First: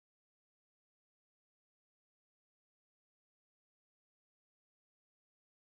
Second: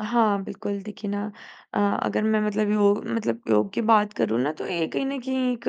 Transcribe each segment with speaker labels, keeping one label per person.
Speaker 1: हाँ, बिल्कुल देखिए ना अ, अगर मैं मतलब योग मतलब योग की बात करूँ ना, तो ये कहीं न कहीं एक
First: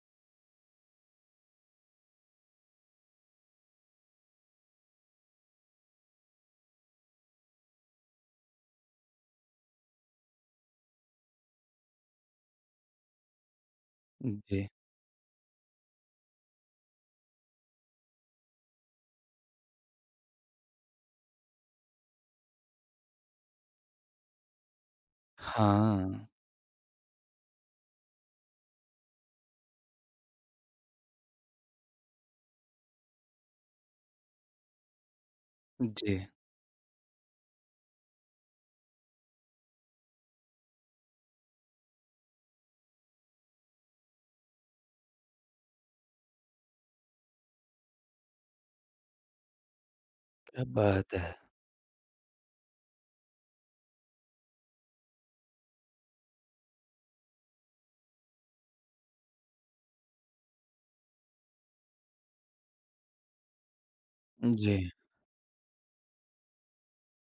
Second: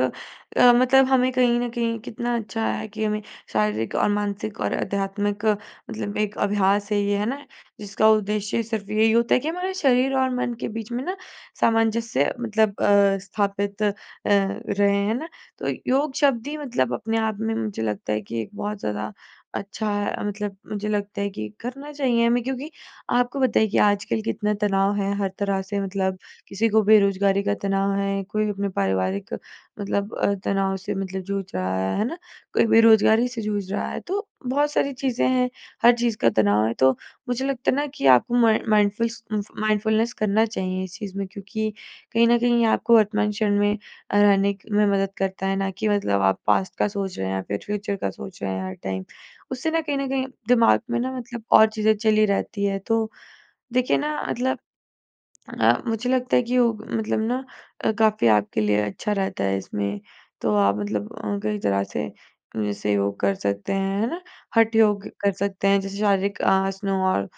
Speaker 1: अ, मतलब हमें कहीं न कहीं कितना अच्छा है कि हमें शारीरिक और मानसिक और आध्यात्मिक मतलब एक अभ्यास है ये, है ना? जिसका उद्देश्य सिर्फ़ यही होता है कि हमारा शरीर और मन के बीच में ना, सामंजस्य मतलब अ, स्थापित अ,
Speaker 2: जी।
Speaker 1: रहे है ना। तो योग शब्द ही मतलब अपने आप में मुझे लगता है कि एक बहुत ज़्यादा अच्छा है, मतलब मुझे लगता है कि करना चाहिए हमें क्योंकि आपको पता है कि आजकल कितना तनाव है, हर तरह से मतलब
Speaker 2: हाँ।
Speaker 1: किसी को बेरोजगारी का तनाव है, कोई अपने पारिवारिक मतलब अ, तनाव से मतलब जूझ रहा है, है ना? कोई बेरोज़गारी से जूझ रहा है। तो, बहुत सारी चीज़ें हैं, हर चीज़
Speaker 2: जी।
Speaker 1: का तनाव है, तो मुझे लगता है ना कि आप म माइंडफुलस उम, माइंडफुलनेस करना चाहिए इस चीज़ में। क्योंकि कहीं न कहीं आपको वर्तमान क्षण में अ, रहने क में मदद करता है, ना कि मतलब आप पास्ट का सोच रहे हैं या फिर फ्यूचर का सोच रहे हैं, हर टाइम। उससे ना कहीं न कहीं
Speaker 2: क्या
Speaker 1: दिमाग़ में ना
Speaker 2: बात है!
Speaker 1: मतलब और चीज़ें चली रहती है, तो देखिए ना, मतलब अ, मुझे लगता है कि योग मतलब ना अ, काफ़ी आपके लिए अच्छा रहता है इसमें, तो आप मतलब अ, कई तरह से ऐसे योग कर सकते हैं, है ना? हठ
Speaker 2: जी।
Speaker 1: योग कर सकते हैं जैसे शारीरिक आसनों और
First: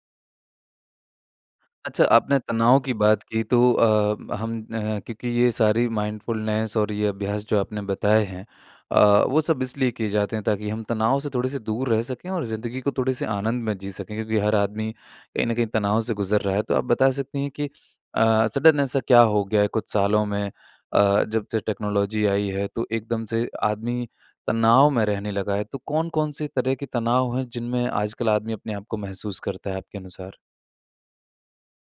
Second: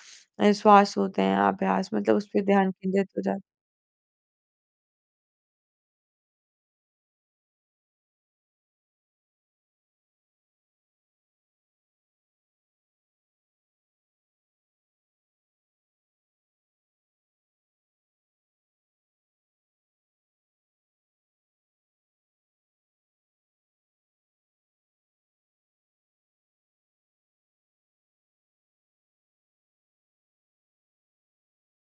Speaker 1: अ, श्वास होते हैं अभ्यास
Speaker 2: अच्छा,
Speaker 1: मतलब उस
Speaker 2: आपने
Speaker 1: पे ध्यान
Speaker 2: तनाव की
Speaker 1: केंद्रित
Speaker 2: बात
Speaker 1: हो जाते।
Speaker 2: की तो अ, हम अ, क्योंकि ये सारी माइंडफुलनेस और ये अभ्यास जो आपने बताए हैं अ, वो सब इसलिए किए जाते हैं ताकि हम तनाव से थोड़े-से दूर रह सकें और ज़िंदगी को थोड़े-से आनंद में जी सकें, क्योंकि हर आदमी कहीं न कहीं तनाव से गुज़र रहा है। तो आप बता सकती हैं कि अ, सडन ऐसा क्या हो गया है कुछ सालों में अ, जब से टेक्नोलॉजी आई है, तो एकदम से आदमी तनाव में रहने लगा है। तो कौन-कौन से तरह के तनाव हैं, जिनमें आजकल आदमी अपने आप को महसूस करता है आपके अनुसार?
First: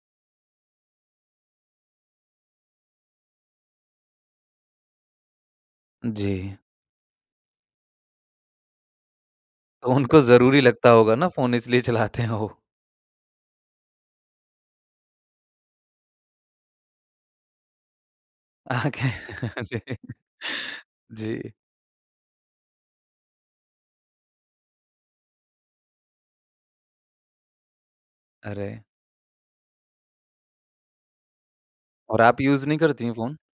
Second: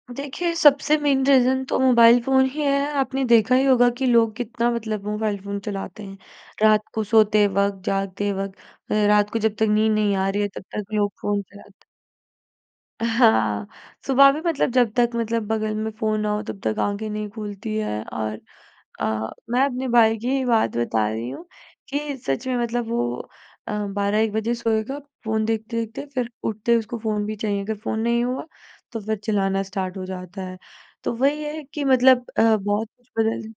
Speaker 1: देखिए, सबसे मेन रीज़न तो मोबाइल फ़ोन ही है, आपने देखा ही होगा कि लोग कितना मतलब मोबाइल फ़ोन चलाते हैं।
Speaker 2: जी।
Speaker 1: रात को सोते वक़्त, जागते वक़्त, रात को जब तक
Speaker 2: तो
Speaker 1: नींद नहीं
Speaker 2: उनको
Speaker 1: आ रही है
Speaker 2: ज़रूरी
Speaker 1: तब तक
Speaker 2: लगता
Speaker 1: लोग
Speaker 2: होगा ना
Speaker 1: फ़ोन
Speaker 2: फ़ोन
Speaker 1: चलाते।
Speaker 2: इसलिए चलाते हैं वो।
Speaker 1: हाँ, सुबह भी मतलब जब तक मतलब बगल में फ़ोन ना हो, तब तक आँखें नहीं खुलती है और
Speaker 2: आँखें,
Speaker 1: अ, मैं
Speaker 2: जी।
Speaker 1: अपने भाई की ही बात बता रही हूँ,
Speaker 2: जी।
Speaker 1: कि सच में मतलब वो अ, 12-1 बजे सोएगा, फ़ोन देखते-देखते फिर उठते ही उसको फ़ोन भी चाहिए, अगर फ़ोन नहीं हुआ,
Speaker 2: अरे!
Speaker 1: तो फिर चिल्लाना स्टार्ट हो जाता है। तो वही है कि
Speaker 2: और
Speaker 1: मतलब
Speaker 2: आप
Speaker 1: अ,
Speaker 2: यूज़ नहीं
Speaker 1: बहुत
Speaker 2: करती
Speaker 1: कुछ
Speaker 2: हैं फ़ोन?
Speaker 1: बदल